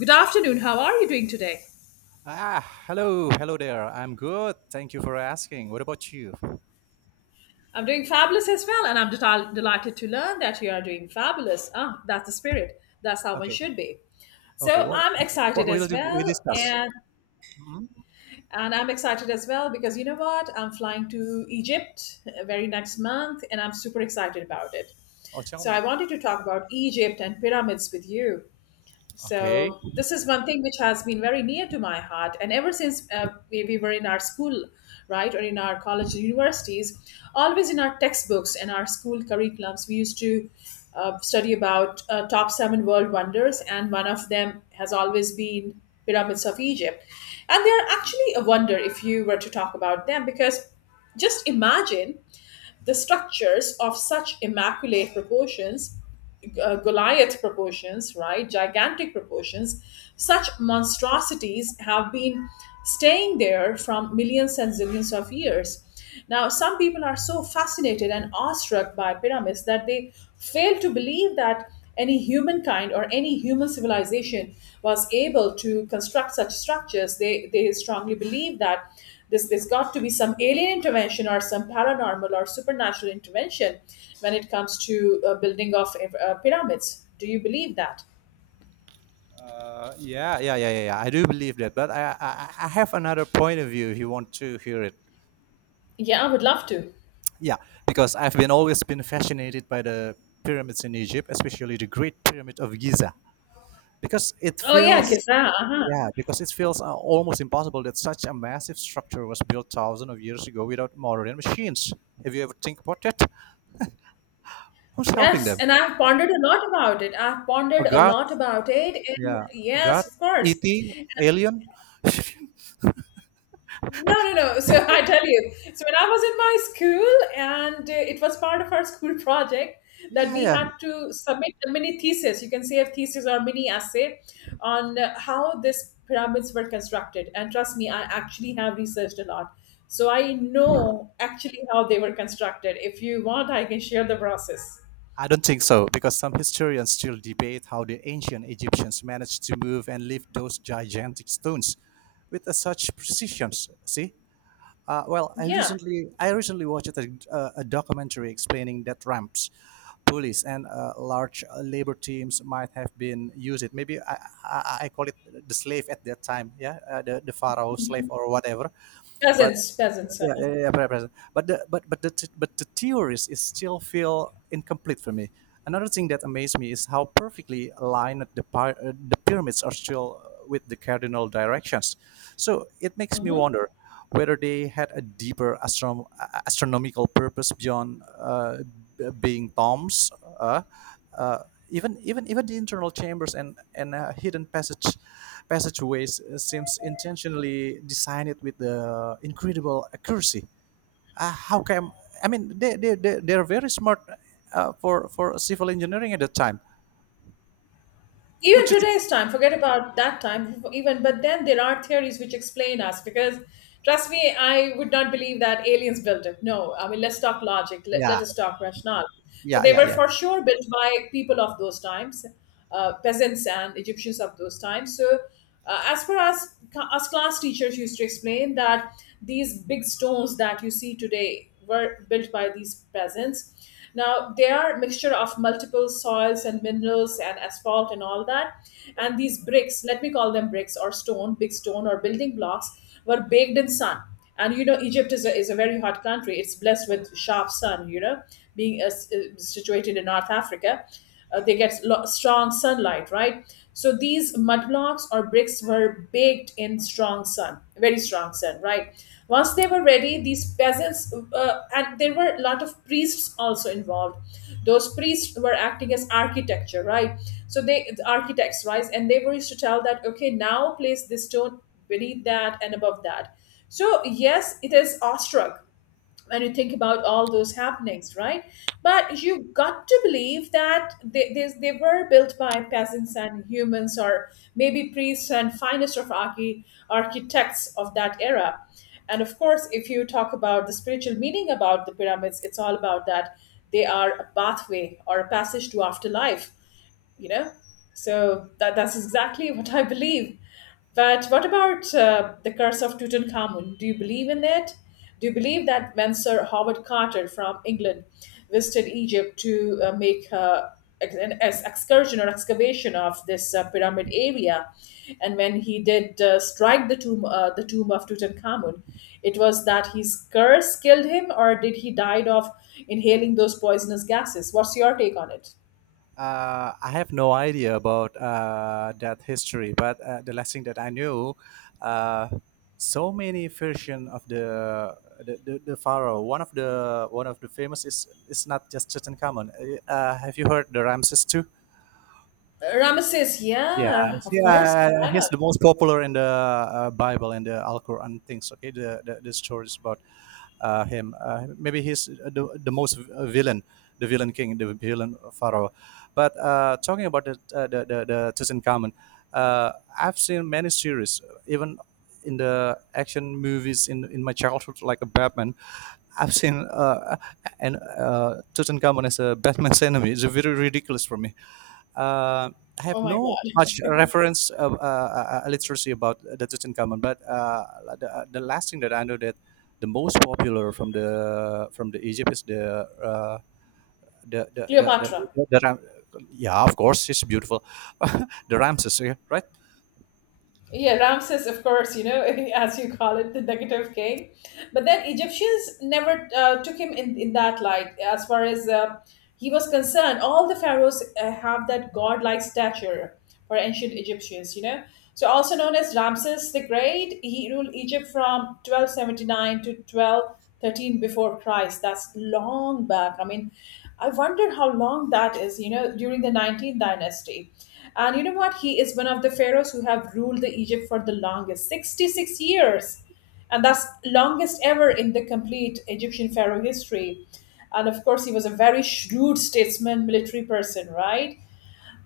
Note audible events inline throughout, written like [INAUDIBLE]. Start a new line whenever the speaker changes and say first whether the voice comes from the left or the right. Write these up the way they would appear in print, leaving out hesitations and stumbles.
left: Good afternoon. How are you doing today?
right: Ah, hello there. I'm good. Thank you for asking. What about you?
left: I'm doing fabulous as well, and I'm delighted to learn that you are doing fabulous. Ah, that's the spirit. That's how one
right: Okay,
left: should be.
right: okay.
left: So
right: What
left: I'm excited
right: what will
left: as
right: do- we
left: well,
right: discuss?
left: and I'm excited as well because you know what? I'm flying to Egypt very next month, and I'm super excited about it.
right: Oh, tell
left: So I
right: me.
left: wanted to talk about Egypt and pyramids with you.
right: Okay.
left: So this is one thing which has been very near to my heart, and ever since we were in our school, right, or in our college, and universities, always in our textbooks and our school curriculums, we used to study about top seven world wonders, and one of them has always been pyramids of Egypt, and they are actually a wonder if you were to talk about them because just imagine the structures of such immaculate proportions, Goliath proportions, right? Gigantic proportions. Such monstrosities have been staying there from millions and zillions of years. Now, some people are so fascinated and awestruck by pyramids that they fail to believe that any humankind or any human civilization was able to construct such structures. They strongly believe that there's got to be some alien intervention or some paranormal or supernatural intervention when it comes to building of pyramids. Do you believe that?
right: Yeah. I do believe that, but I have another point of view if you want to hear it.
left: Yeah, I would love to.
right: Yeah, because I've been always been fascinated by the pyramids in Egypt, especially the Great Pyramid of Giza, because it
left: Oh yeah,
right: feels
left: Giza. Uh-huh.
right: yeah, because it feels almost impossible that such a massive structure was built thousands of years ago without modern machines. Have you ever think about that? Who's helping
left: Yes,
right: them?
left: and I've pondered a lot about it. I've
right: A
left: pondered a
right: god?
left: lot about it, and
right: Yeah, a god?
left: yes, of course.
right: E.T. Alien? [LAUGHS]
left: No, no, no. So [LAUGHS] I tell you. So when I was in my school, and it was part of our school project that
right: yeah,
left: we
right: yeah.
left: had to submit a mini thesis. You can say a thesis or mini essay on how these pyramids were constructed. And trust me, I actually have researched a lot. So I know actually how they were constructed. If you want, I can share the process.
right: I don't think so because some historians still debate how the ancient Egyptians managed to move and lift those gigantic stones with a such precision. See, well, I
left: Yeah,
right: recently I recently watched a documentary explaining that ramps, pulleys, and large labor teams might have been used. Maybe I call it the slave at that time, yeah, the pharaoh slave or whatever. But
left: peasants, peasants.
right: present. But the th- but the theories is still feel incomplete for me. Another thing that amazed me is how perfectly aligned the pyramids are still with the cardinal directions. So it makes me
left: Mhm.
right: wonder whether they had a deeper astronomical purpose beyond being tombs. Uh, uh, Even the internal chambers and hidden passageways seems intentionally designed with the incredible accuracy. How can I mean they're very smart for civil engineering at the time.
left: Even
right: Would you think?
left: today's time, forget about that time even, but then there are theories which explain us, because trust me, I would not believe that aliens built it. No, I mean, let's talk logic. Let
right: Yeah,
left: us talk rationale. So
right: yeah,
left: they
right: yeah,
left: were
right: yeah.
left: for sure built by people of those times, peasants and Egyptians of those times. So as per us, as class teachers used to explain, that these big stones that you see today were built by these peasants. Now they are mixture of multiple soils and minerals and asphalt and all that. And these bricks, let me call them bricks or stone, big stone or building blocks, were baked in sun. And you know, Egypt is is a very hot country. It's blessed with sharp sun. You know, being situated in North Africa, they get strong sunlight, right? So these mud blocks or bricks were baked in strong sun, very strong sun, right? Once they were ready, these peasants, and there were a lot of priests also involved, those priests were acting as architecture, right? So they the architects, right? And they were used to tell that, okay, now place this stone beneath that and above that. So yes, it is awestruck when you think about all those happenings, right? But you got to believe that they were built by peasants and humans, or maybe priests and finest of architects of that era. And of course, if you talk about the spiritual meaning about the pyramids, it's all about that they are a pathway or a passage to afterlife, you know. So that's exactly what I believe. But what about the curse of Tutankhamun? Do you believe in it? Do you believe that when Sir Howard Carter from England visited Egypt to make excursion or excavation of this pyramid area, and when he did strike the tomb, the tomb of Tutankhamun, it was that his curse killed him, or did he died of inhaling those poisonous gases? What's your take on it?
right: I have no idea about that history, but the last thing that I knew, uh, so many version of the pharaoh. One of the famous is not just Tutankhamun. Have you heard the Ramses too?
left: Ramesses,
right: Yeah,
left: yeah, of course.
right: yeah,
left: Why
right: he's
left: not?
right: the most popular in the Bible and the Al-Quran things. Okay, the stories about him. Maybe he's the most villain, the villain king, the villain pharaoh. But talking about the the Tutankhamun, uh, I've seen many series, even in the action movies in my childhood, like a Batman. I've seen and Tutankhamun as a Batman's enemy. It's very ridiculous for me. uh, I
left: Oh
right: have
left: my
right: no
left: God.
right: much reference of, literacy about the Tutankhamun, but the last thing that I know that the most popular from the Egypt is the the the the, the,
left: Cleopatra.
right: the, the Ram- yeah, of course it's beautiful, [LAUGHS] the Ramses, yeah, right.
left: Yeah, Ramses, of course, you know, [LAUGHS] as you call it, the negative king. But then Egyptians never took him in that light. As far as he was concerned, all the pharaohs have that godlike stature for ancient Egyptians, you know. So, also known as Ramses the Great, he ruled Egypt from 1279 to 1213 before Christ. That's long back. I mean, I wonder how long that is, you know, during the 19th dynasty. And you know what? He is one of the pharaohs who have ruled the Egypt for the longest, 66 years. And that's longest ever in the complete Egyptian pharaoh history. And of course, he was a very shrewd statesman, military person, right?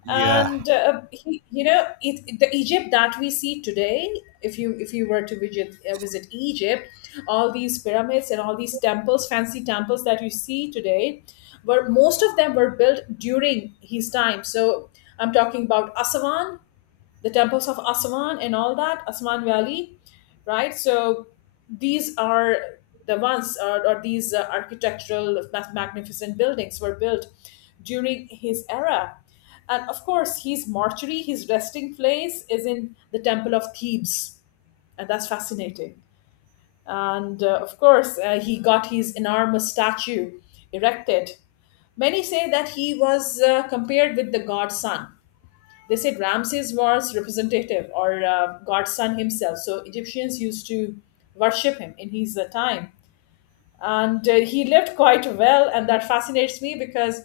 right: yeah
left: And he, you know it, the Egypt that we see today, if you were to visit Egypt, all these pyramids and all these temples, fancy temples that you see today, were most of them were built during his time. So I'm talking about Aswan, the temples of Aswan and all that, Aswan Valley, right? So these are the ones, or these magnificent buildings were built during his era. And of course, his mortuary, his resting place, is in the Temple of Thebes. And that's fascinating. And of course, he got his enormous statue erected. Many say that he was compared with the god Sun. They said Ramses was representative or godson himself. So Egyptians used to worship him in his time. And he lived quite well, and that fascinates me because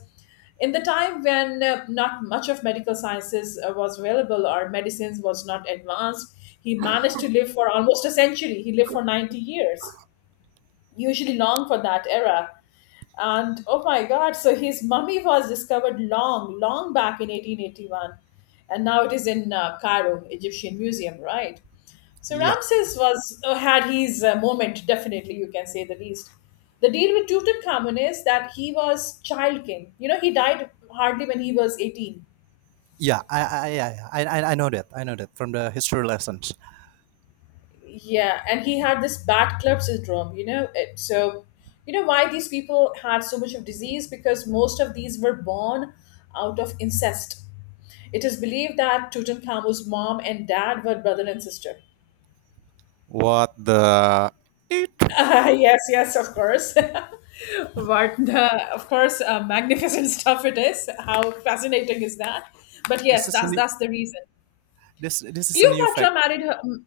left: in the time when not much of medical sciences was available or medicines was not advanced, he managed to live for almost a century. He lived for 90 years, usually long for that era. And oh my God, so his mummy was discovered long, long back in 1881. And now it is in Cairo, Egyptian Museum, right? So
right: yeah
left: Ramses was had his moment, definitely, you can say the least. The deal with Tutankhamun is that he was child king. You know, he died hardly when he was 18.
right: yeah, I know that. I know that from the history lessons.
left: Yeah, and he had this bad club syndrome, you know. It, so, you know why these people had so much of disease? Because most of these were born out of incest. It is believed that Tutankhamun's mom and dad were brother and sister.
right: What the... it...
left: [LAUGHS] Yes, yes, of course. [LAUGHS] But of course, magnificent [LAUGHS] stuff it is. How fascinating is that? But yes,
right: this is a new,
left: that's the reason.
right: this this is a new
left: Cleopatra
right: fact.
left: married her.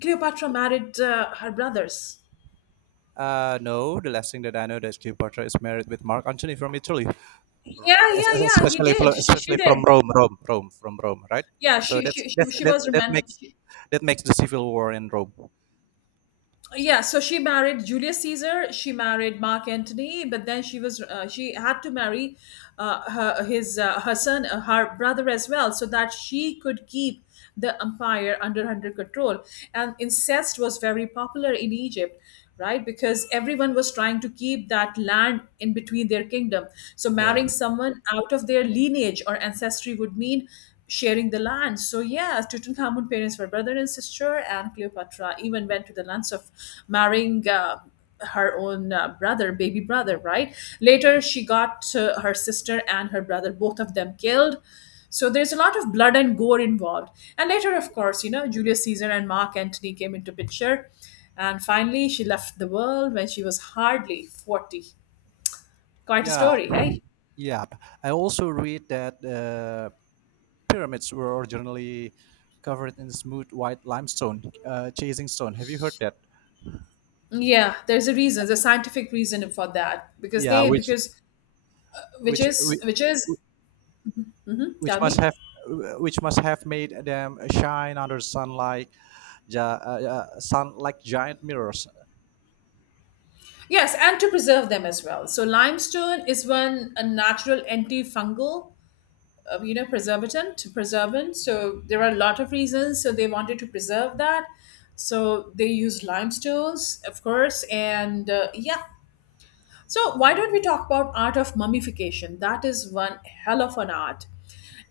left: Cleopatra married her brothers.
right: No, the last thing that I know that Steve Porter is married with Mark Antony from Italy,
left: Yeah, yeah, yeah. He did. She
right: especially from
left: did.
right: Rome, right?
left: Yeah,
right: So that's that's
left: she
right: that
left: was
right: that makes
left: romantic.
right: that makes the civil war in Rome.
left: Yeah, so she married Julius Caesar, she married Mark Antony, but then she was, she had to marry her his her son her brother as well, so that she could keep the empire under control. And incest was very popular in Egypt, right? Because everyone was trying to keep that land in between their kingdom. So
right: Yeah,
left: marrying someone out of their lineage or ancestry would mean sharing the land. So yeah, Tutankhamun parents were brother and sister, and Cleopatra even went to the lengths of marrying her own brother, baby brother, right? Later she got her sister and her brother, both of them killed. So there's a lot of blood and gore involved. And later, of course, you know, Julius Caesar and Mark Antony came into picture. And finally, she left the world when she was hardly 40. Quite a
right: yeah,
left: story, eh?
right: yeah. I also read that pyramids were originally covered in smooth white limestone, chasing stone. Have you heard that?
left: Yeah, there's a reason, there's a scientific reason for that, because
right: Yeah,
left: they because
right: which which,
left: which is,
right: which
left: tell
right: must
left: me.
right: have... which must have made them shine under sunlight, sun like giant mirrors.
left: Yes, and to preserve them as well. So limestone is one a natural antifungal, you know, preservant. So there are a lot of reasons. So they wanted to preserve that. So they used limestones, of course, and yeah. So, why don't we talk about art of mummification? That is one hell of an art.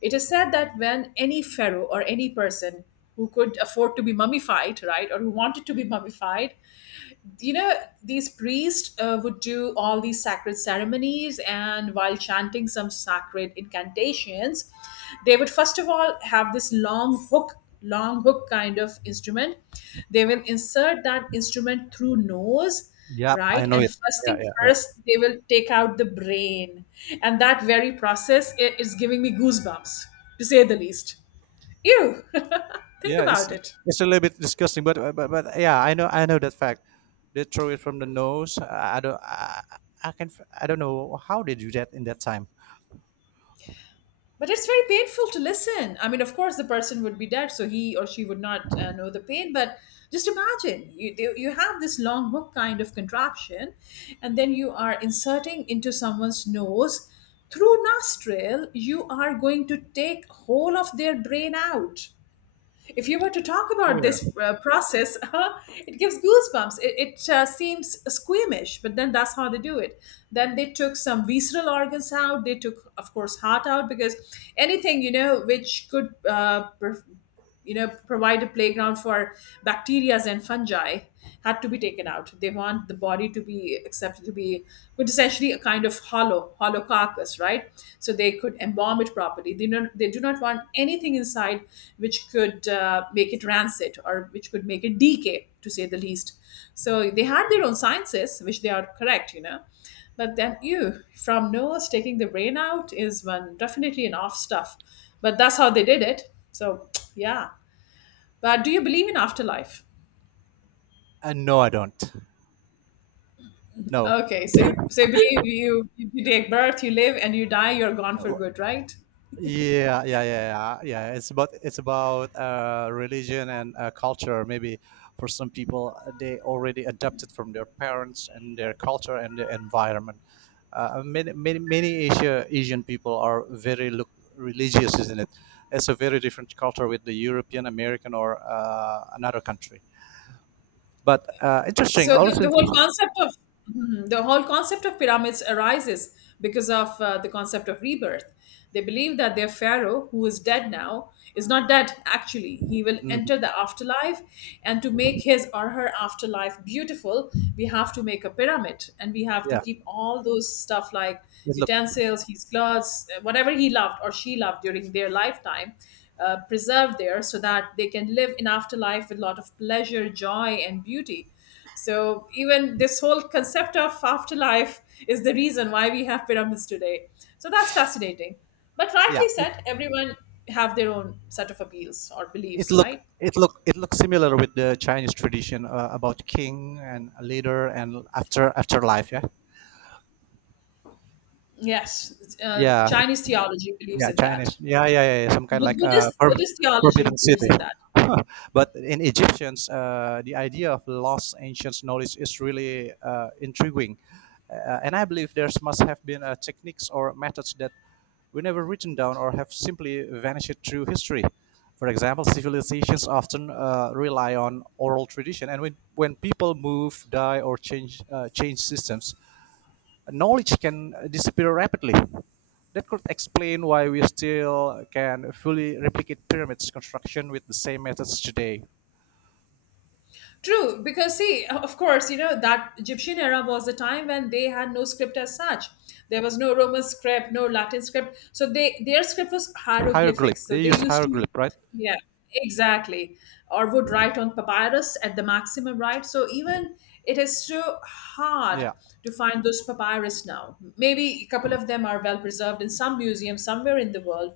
left: It is said that when any pharaoh or any person who could afford to be mummified, right, or who wanted to be mummified, you know, these priests would do all these sacred ceremonies, and while chanting some sacred incantations, they would first of all have this long hook, long hook kind of instrument. They will insert that instrument through nose,
right: Yep, I
left: right?
right: know
left: And
right: it.
left: first
right: yeah
left: thing
right: yeah yeah
left: first, they will take out the brain. And that very process is giving me goosebumps, to say the least. Ew, [LAUGHS] think
right: yeah it's
left: about it.
right: a little bit disgusting, but but yeah, I know, I know that fact. They throw it from the nose. I can f- I don't know how they do that in that time.
left: But it's very painful to listen. I mean, of course, the person would be dead, so he or she would not know the pain. But just imagine you have this long hook kind of contraption, and then you are inserting into someone's nose through nostril. You are going to take whole of their brain out. If you were to talk about
right: Yeah.
left: this process, [LAUGHS] it gives goosebumps. It seems squeamish, but then that's how they do it. Then they took some visceral organs out. They took, of course, heart out because anything you know which could you know provide a playground for bacteria and fungi had to be taken out. They want the body to be accepted, to be but essentially a kind of hollow carcass, right? So they could embalm it properly. They don't they do not want anything inside which could make it rancid or which could make it decay, to say the least. So they had their own sciences which they are correct, you know, but then, ew, from nose taking the brain out is one definitely an off stuff. But that's how they did it. So yeah. But do you believe in afterlife?
right: Uh, no, I don't. No.
left: Okay, so so you believe you take birth, you live, and you die. You're gone for
right: Uh,
left: good, right?
right: yeah. It's about religion and culture. Maybe for some people, they already adapted from their parents and their culture and their environment. Many Asian people are very look religious, isn't it? It's a very different culture with the European, American, or another country. But interesting.
left: So the
right: Also,
left: whole concept of. Mhm. The whole concept of pyramids arises because of the concept of rebirth. They believe that their pharaoh, who is dead now, is not dead actually. He will
right: mhm.
left: enter the afterlife, and to make his or her afterlife beautiful, we have to make a pyramid, and we have to
right: yeah,
left: keep all those stuff like
right: it look,
left: utensils, his clothes, whatever he loved or she loved during their lifetime, preserved there so that they can live in afterlife with a lot of pleasure, joy, and beauty. So even this whole concept of afterlife is the reason why we have pyramids today. So that's fascinating. But
right: yeah,
left: rightly said, everyone have their own set of appeals or
right: it
left: beliefs,
right: look
left: right?
right: it look it looks similar with the Chinese tradition about king and a leader and after afterlife. Yeah.
left: Yes,
right: Yeah.
left: Chinese theology believes
right: Yeah,
left: in that.
right: Chinese. Yeah. Some kind
left: But
right: like
left: Buddhist Buddhist theology
right: Forbidden
left: believes
right: City.
left: in that.
right: [LAUGHS] But in Egyptians, the idea of lost ancient knowledge is really intriguing, and I believe there's must have been techniques or methods that were never written down or have simply vanished through history. For example, civilizations often rely on oral tradition, and when people move, die, or change systems, knowledge can disappear rapidly. That could explain why we still can fully replicate pyramids construction with the same methods today.
left: True, because see, of course, you know, that Egyptian era was a time when they had no script as such. There was no Roman script, no Latin script. So they their script was
right: Hieroglyph.
left: hieroglyphics. So
right: They
left: they
right: use
left: used to
right: hieroglyph, right?
left: yeah, exactly. Or would write on papyrus at the maximum, right? So even it is so hard
right: Yeah.
left: to find those papyrus now. Maybe a couple of them are well preserved in some museum somewhere in the world,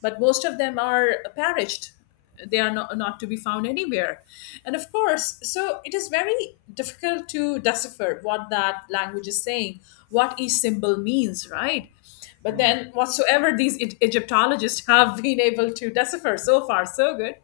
left: but most of them are perished. They are not to be found anywhere. And of course, so it is very difficult to decipher what that language is saying, what each symbol means, right? But
right: Mm.
left: then whatsoever these egyptologists [LAUGHS] have been able to decipher, so far so good.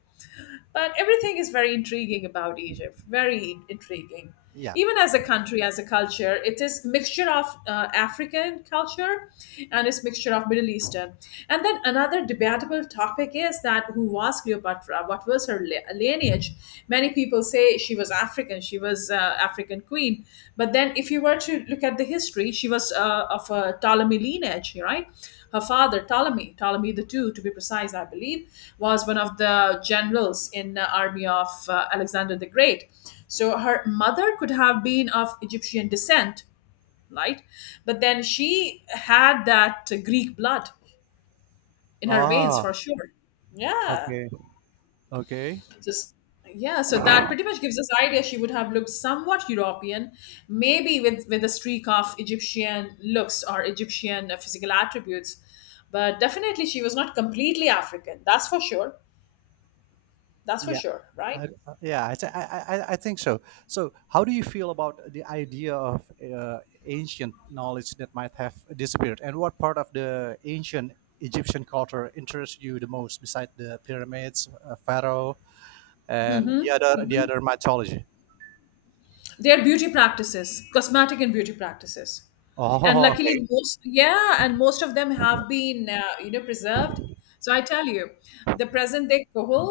left: But everything is very intriguing about Egypt, very intriguing.
right: Yeah.
left: Even as a country, as a culture, it is mixture of African culture and it's mixture of Middle Eastern. And then another debatable topic is that who was Cleopatra? What was her lineage? Many people say she was African queen. But then if you were to look at the history, she was of a Ptolemy lineage, right? Her father, Ptolemy, Ptolemy the Two, to be precise, I believe, was one of the generals in the army of Alexander the Great. So her mother could have been of Egyptian descent, right? But then she had that Greek blood in her veins
right: Ah.
left: for sure. Yeah.
right: Okay. Okay.
left: Just yeah, so that pretty much gives us idea she would have looked somewhat European, maybe with a streak of Egyptian looks or Egyptian physical attributes, but definitely she was not completely African. That's for sure. That's for
right: Yeah.
left: sure, right?
right: I, yeah, I think so. So, how do you feel about the idea of uh, ancient knowledge that might have disappeared, and what part of the ancient Egyptian culture interests you the most, beside the pyramids, pharaoh, and the other mythology?
left: Their beauty practices, cosmetic and beauty practices. And
right: Oh,
left: luckily
right: okay.
left: most yeah, and most of them have been you know preserved, so I tell you, the present day kohol,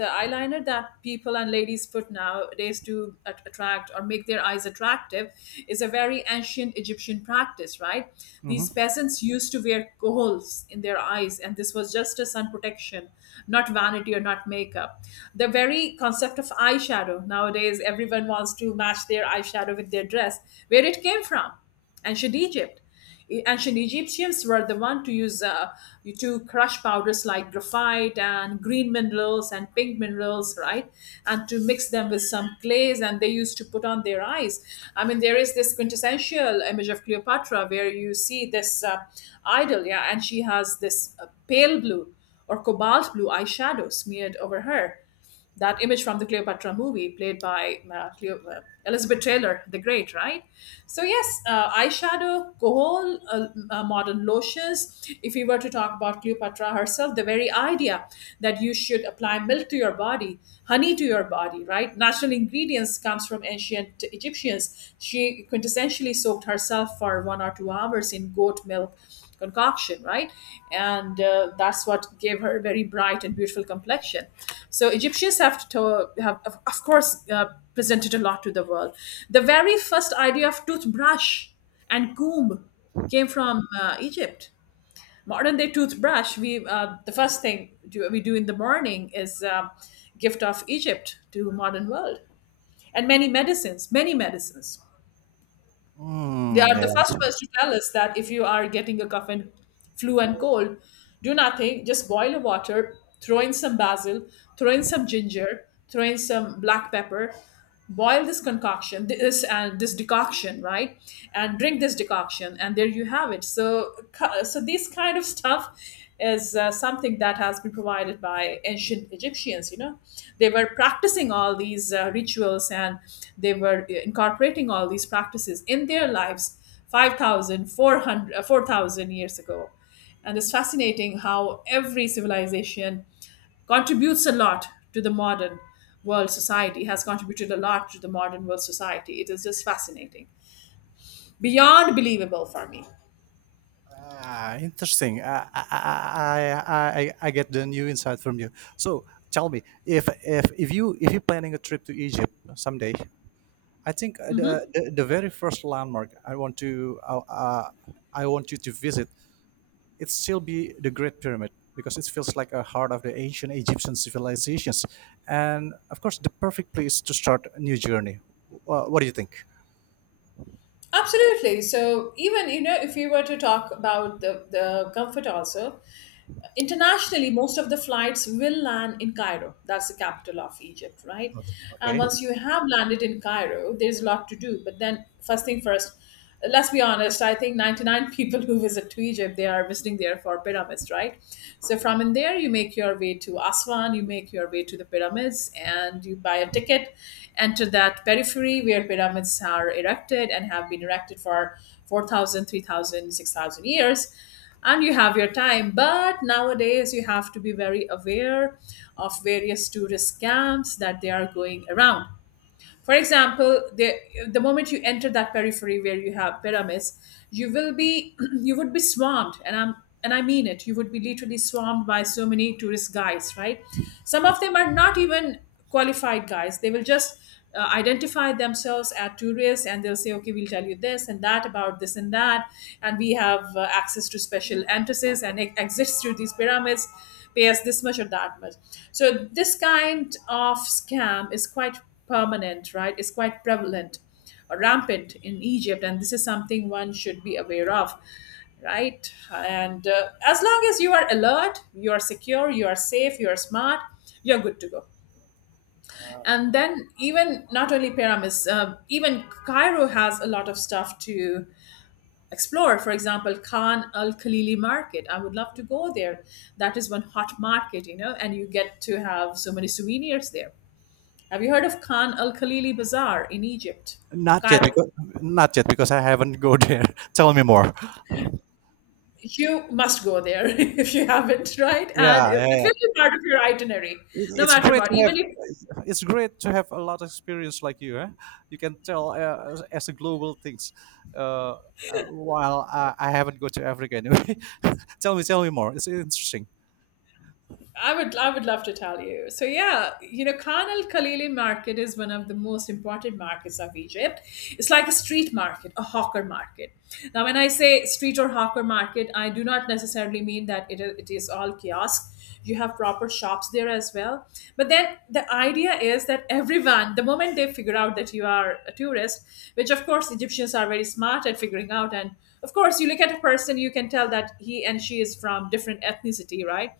left: the eyeliner that people and ladies put nowadays to attract or make their eyes attractive is a very ancient Egyptian practice, right?
right: Hmm.
left: These peasants used to wear kohols in their eyes, and this was just a sun protection, not vanity or not makeup. The very concept of eyeshadow nowadays, everyone wants to match their eyeshadow with their dress. Where it came from? Ancient Egypt. Ancient Egyptians were the one to use to crush powders like graphite and green minerals and pink minerals, right? And to mix them with some clays, and they used to put on their eyes. I mean, there is this quintessential image of Cleopatra where you see this idol, yeah, and she has this pale blue or cobalt blue eyeshadow smeared over her, that image from the Cleopatra movie, played by Cleo, Elizabeth Taylor, the Great, right? So yes, eyeshadow, kohol, modern lotions. If we were to talk about Cleopatra herself, the very idea that you should apply milk to your body, honey to your body, right? Natural ingredients comes from ancient Egyptians. She quintessentially soaked herself for 1 or 2 hours in goat milk concoction, right? And that's what gave her a very bright and beautiful complexion. So Egyptians have to have, of course, presented a lot to the world. The very first idea of toothbrush and comb came from Egypt. Modern day toothbrush, we the first thing we do in the morning is gift of Egypt to modern world, and many medicines, many medicines. They
right: Mm,
left: are the
right: yeah.
left: first ones to tell us that if you are getting a cough and flu and cold, do nothing. Just boil the water, throw in some basil, throw in some ginger, throw in some black pepper, boil this concoction, this decoction, right? And drink this decoction, and there you have it. So, this kind of stuff is something that has been provided by ancient Egyptians. You know, they were practicing all these rituals and they were incorporating all these practices in their lives 5,000, 4,000 years ago. And it's fascinating how every civilization contributes a lot to the modern world society, has contributed a lot to the modern world society. It is just fascinating, beyond believable for me.
right: Ah, interesting. I get the new insight from you. So tell me, if you if you're planning a trip to Egypt someday, I think the very first landmark I want you to visit, it still be the Great Pyramid because it feels like a heart of the ancient Egyptian civilizations, and of course the perfect place to start a new journey. What do you think?
left: Absolutely. So even you know, if we were to talk about the comfort also, internationally most of the flights will land in Cairo. That's the capital of Egypt, right? And
right: Okay.
left: once you have landed in Cairo, there's a lot to do, but then first thing first, let's be honest, I think 99 [LAUGHS] people who visit to Egypt, they are visiting there for pyramids, right? So from in there you make your way to Aswan, you make your way to the pyramids, and you buy a ticket, enter that periphery where pyramids are erected and have been erected for 4,000 3,000 6,000 years, and you have your time. But nowadays, you have to be very aware of various tourist scams that they are going around. For example, the moment you enter that periphery where you have pyramids, you will be [CLEARS THROAT] you would be swarmed, and I mean it. You would be literally swarmed by so many tourist guides, right? Some of them are not even qualified guys. They will just identify themselves as tourists and they'll say, okay, we'll tell you this and that about this and that. And we have access to special entrances and exits through these pyramids, pay us this much or that much. So, this kind of scam is quite permanent, right, is quite prevalent, or rampant in Egypt, and this is something one should be aware of, right? And as long as you are alert, you are secure, you are safe, you are smart, you're good to go. And then even not only pyramids, even Cairo has a lot of stuff to explore. For example, Khan Al Khalili Market. I would love to go there. That is one hot market, you know, and you get to have so many souvenirs there. Have you heard of Khan Al Khalili Bazaar in Egypt,
right: Not yet
left: Cairo?
right: because Not yet because I haven't go there. [LAUGHS] Tell me more.
left: You must go there [LAUGHS] if you haven't, right?
right: Yeah,
left: And
right: yeah,
left: it
right: yeah.
left: will be part of your itinerary, no
right: It's
left: matter
right: great
left: what.
right: to have.
left: Even if
right: It's great to have a lot of experience like you. Eh? You can tell as a global things. Uh, while I haven't go to Africa anyway. [LAUGHS] Tell me more. It's interesting.
left: I would I would love to tell you. So yeah, you know, Khan al Khalili market is one of the most important markets of Egypt. It's like a street market, a hawker market. Now, when I say street or hawker market, I do not necessarily mean that it is all kiosks. You have proper shops there as well. But then the idea is that everyone, the moment they figure out that you are a tourist, which of course Egyptians are very smart at figuring out, and of course you look at a person, you can tell that he and she is from different ethnicity, right?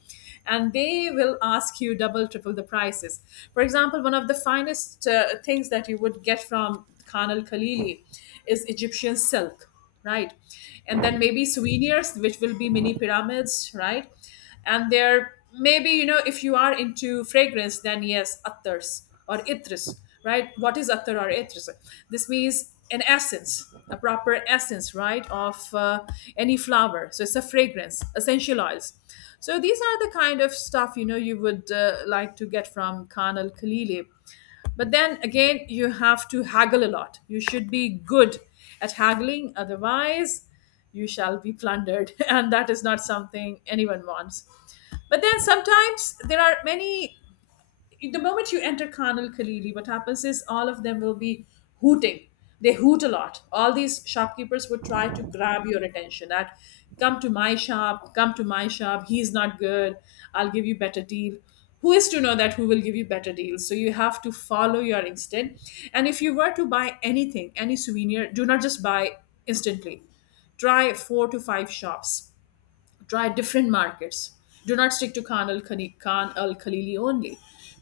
left: And they will ask you double, triple the prices. For example, one of the finest things that you would get from Khan al Khalili is Egyptian silk, right? And then maybe souvenirs, which will be mini pyramids, right? And there maybe if you are into fragrance, then yes, attars or itris, right? What is attar or etres? This means an essence, a proper essence, right, of any flower. So it's a fragrance, essential oils. So these are the kind of stuff you would like to get from Khan al Khalili. But then again, you have to haggle a lot. You should be good at haggling, otherwise, you shall be plundered, [LAUGHS] and that is not something anyone wants. But then sometimes there are many, the moment you enter Khan al Khalili, what happens is all of them will be hooting. They hoot a lot. All these shopkeepers would try to grab your attention that come to my shop, come to my shop, he's not good, I'll give you better deal. Who is to know that who will give you better deals? So you have to follow your instinct. And if you were to buy anything, any souvenir, do not just buy instantly. Try four to five shops, try different markets, do not stick to Khan al Khalili only,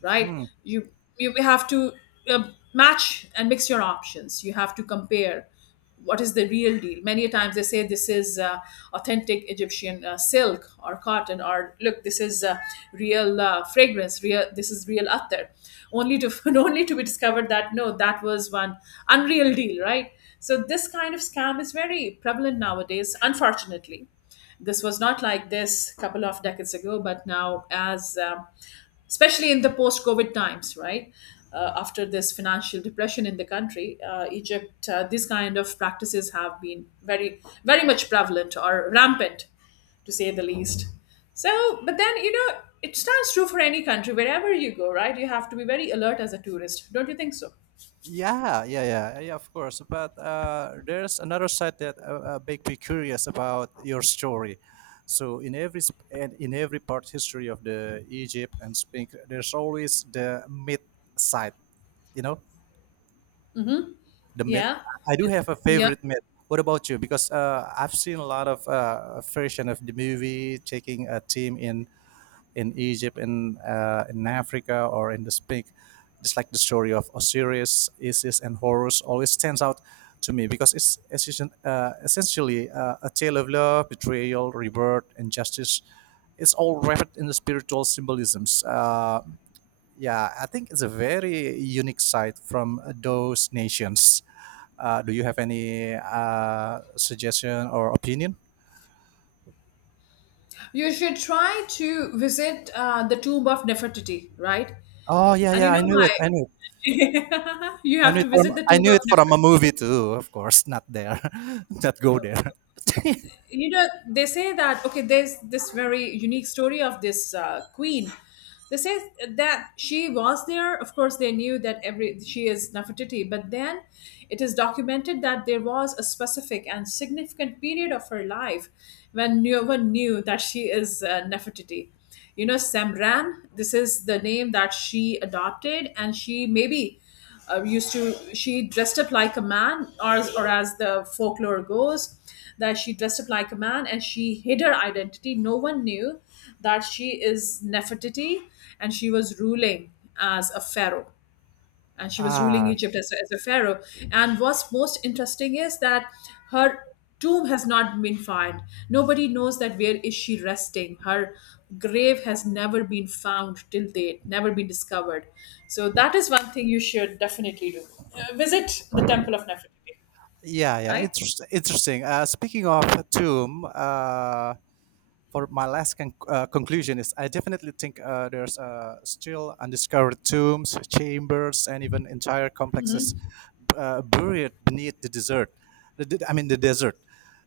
left: right?
right: Hmm.
left: You you have to uh, match and mix your options. You have to compare what is the real deal. Many a times they say this is authentic Egyptian silk or cotton, or look, this is real fragrance, real, this is real attar, only to [LAUGHS] only to be discovered that no, that was one unreal deal, right? So this kind of scam is very prevalent nowadays, unfortunately. This was not like this a couple of decades ago, but now, as especially in the post COVID times, right? After this financial depression in the country, Egypt, these kind of practices have been very, very much prevalent or rampant, to say the least. So, but then, you know, it stands true for any country, wherever you go, right? You have to be very alert as a tourist. Don't you think so?
right: Yeah, of course. But there's another side that make me curious about your story. So in every sp- and in every part history of the Egypt and Spain, there's always the myth side, you know.
left: Hmm.
right: The myth.
left: Yeah.
right: I do have a
left: Yeah.
right: favorite myth. What about you? Because I've seen a lot of version of the movie taking a team in Egypt in Africa or in the Spink. Just like the story of Osiris, Isis, and Horus always stands out to me because it's essentially a tale of love, betrayal, rebirth, and justice. It's all wrapped in the spiritual symbolisms. Yeah, I think it's a very unique sight from those nations. Do you have any suggestion or opinion?
left: You should try to visit the tomb of Nefertiti, right?
right: Oh yeah,
left: And you
right: yeah, I
left: know
right: knew it.
left: why? [LAUGHS] You
right: I
left: have
right: knew
left: to
right: it from...
left: visit the
right: I
left: tomb
right: knew
left: of
right: it from a
left: Nefer.
right: movie too, of course. Not there. [LAUGHS] Not go there. [LAUGHS]
left: You know, they say that, okay, there's this very unique story of this queen. They say that she was there. Of course, they knew that every she is Nefertiti, but then it is documented that there was a specific and significant period of her life when no one knew that she is Nefertiti, you know, Semran. This is the name that she adopted, and she maybe used to she dressed up like a man, or as the folklore goes that she dressed up like a man and she hid her identity. No one knew that she is Nefertiti, and she was ruling as a pharaoh, and she was ruling
right: Ah.
left: Egypt as a pharaoh. And what's most interesting is that her tomb has not been found. Nobody knows that where is she resting. Her grave has never been found till date, never been discovered. So that is one thing you should definitely do. Visit the temple of Nefertiti,
right: Yeah, yeah,
left: right?
right: it's interesting. Speaking of Tomb, for my last conclusion is I definitely think there's still undiscovered tombs, chambers, and even entire complexes buried beneath the desert. I mean, the desert.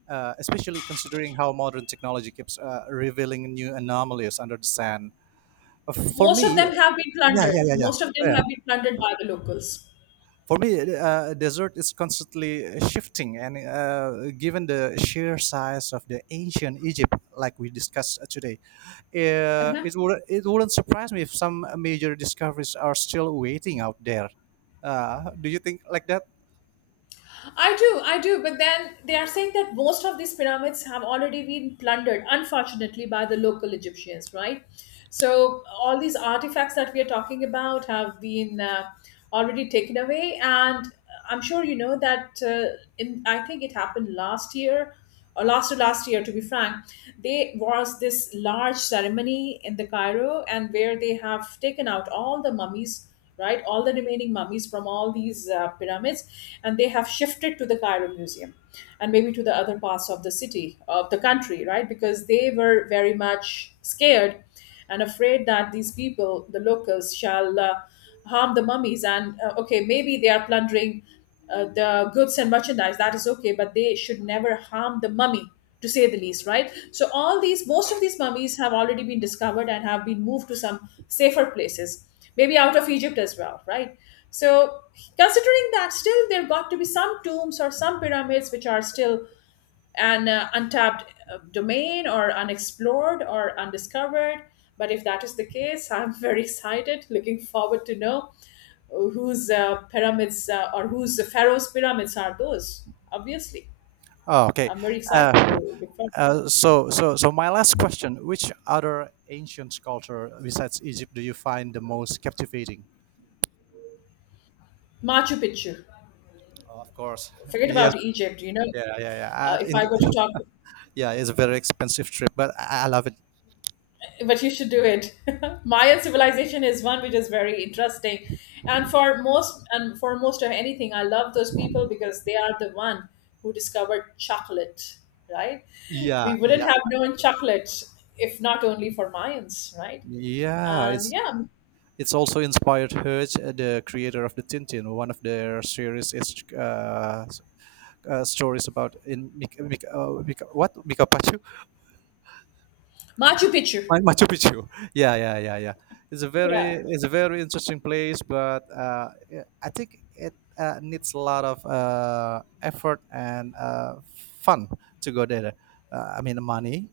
right: Especially considering how modern technology keeps revealing new anomalies under the sand. Uh, For
left: Most of
right: me,
left: them have been
right: yeah,
left: plundered.
right: yeah, yeah,
left: Most of them
right: yeah.
left: have been plundered by the locals.
right: For me, dessert is constantly shifting, and given the sheer size of the ancient Egypt, like we discussed today,
left: Uh-huh.
right: it wouldn't surprise me if some major discoveries are still waiting out there. Do you think like that?
left: I do, I do. But then they are saying that most of these pyramids have already been plundered, unfortunately, by the local Egyptians, right? So all these artifacts that we are talking about have been already taken away, and I'm sure you know that. In I think it happened last year, or last to last year, to be frank, there was this large ceremony in the Cairo, and where they have taken out all the mummies, right? All the remaining mummies from all these pyramids, and they have shifted to the Cairo Museum and maybe to the other parts of the city, of the country, right? Because they were very much scared and afraid that these people, the locals, shall harm the mummies. And okay, maybe they are plundering the goods and merchandise, that is okay, but they should never harm the mummy, to say the least, right? So all these, most of these mummies have already been discovered and have been moved to some safer places, maybe out of Egypt as well, right? So considering that, still there got to be some tombs or some pyramids which are still an untapped domain, or unexplored or undiscovered. But if that is the case, [LAUGHS] I'm very excited, looking forward to know whose pyramids or whose pharaoh's pyramids are those. Obviously,
right: Oh, okay.
left: I'm very excited
right: Uh,
left: to look forward.
right: so, my last question: which other ancient culture besides Egypt do you find the most captivating?
left: Machu Picchu.
right: Of course.
left: Forget
right: Yes.
left: about Egypt. You know,
right: Yeah.
left: if I
right: In
left: were to talk,
right: Yeah, it's a very expensive trip, but I love it.
left: but you should do it. [LAUGHS] Mayan civilization is one which is very interesting, and for most of anything, I love those people because they are the one who discovered chocolate. Right? We
right: Yeah,
left: wouldn't
right: yeah,
left: have known chocolate if not only for Mayans, right?
right: yeah.
left: And yeah,
right: It's also inspired Herj, the creator of the Tintin. One of their series is stories about in Mika Pachu.
left: Machu Picchu.
right: Machu Picchu. [LAUGHS] Yeah. It's a
left: Yeah,
right: very it's a very interesting place, but yeah, I think it needs a lot of effort and fun to go there. I mean, money.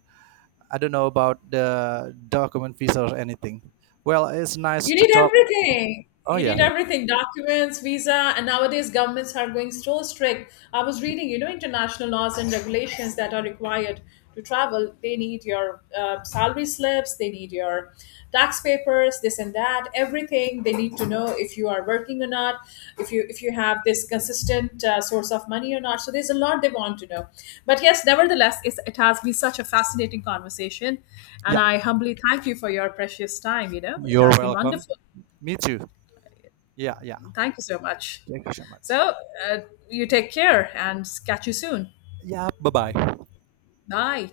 right: I don't know about the document visa or anything. Well, it's nice
left: you
right: to
left: need
right: talk.
left: everything.
right: Oh
left: You need
right: yeah.
left: everything, documents, visa, and nowadays governments are going so strict. I was reading, you know, international laws and regulations that are required to travel. They need your salary slips, they need your tax papers, this and that, everything they need to know if you are working or not, if you have this consistent source of money or not. So there's a lot they want to know, but yes, nevertheless, it has been such a fascinating conversation, and
right: Yeah.
left: I humbly thank you for your precious time. You know, it
right: You're
left: has been
right: welcome.
left: wonderful.
right: Me too. Yeah.
left: Thank you so much.
right: Thank you so much.
left: So uh, you take care and catch you soon.
right: Yeah, bye-bye.
left: Bye.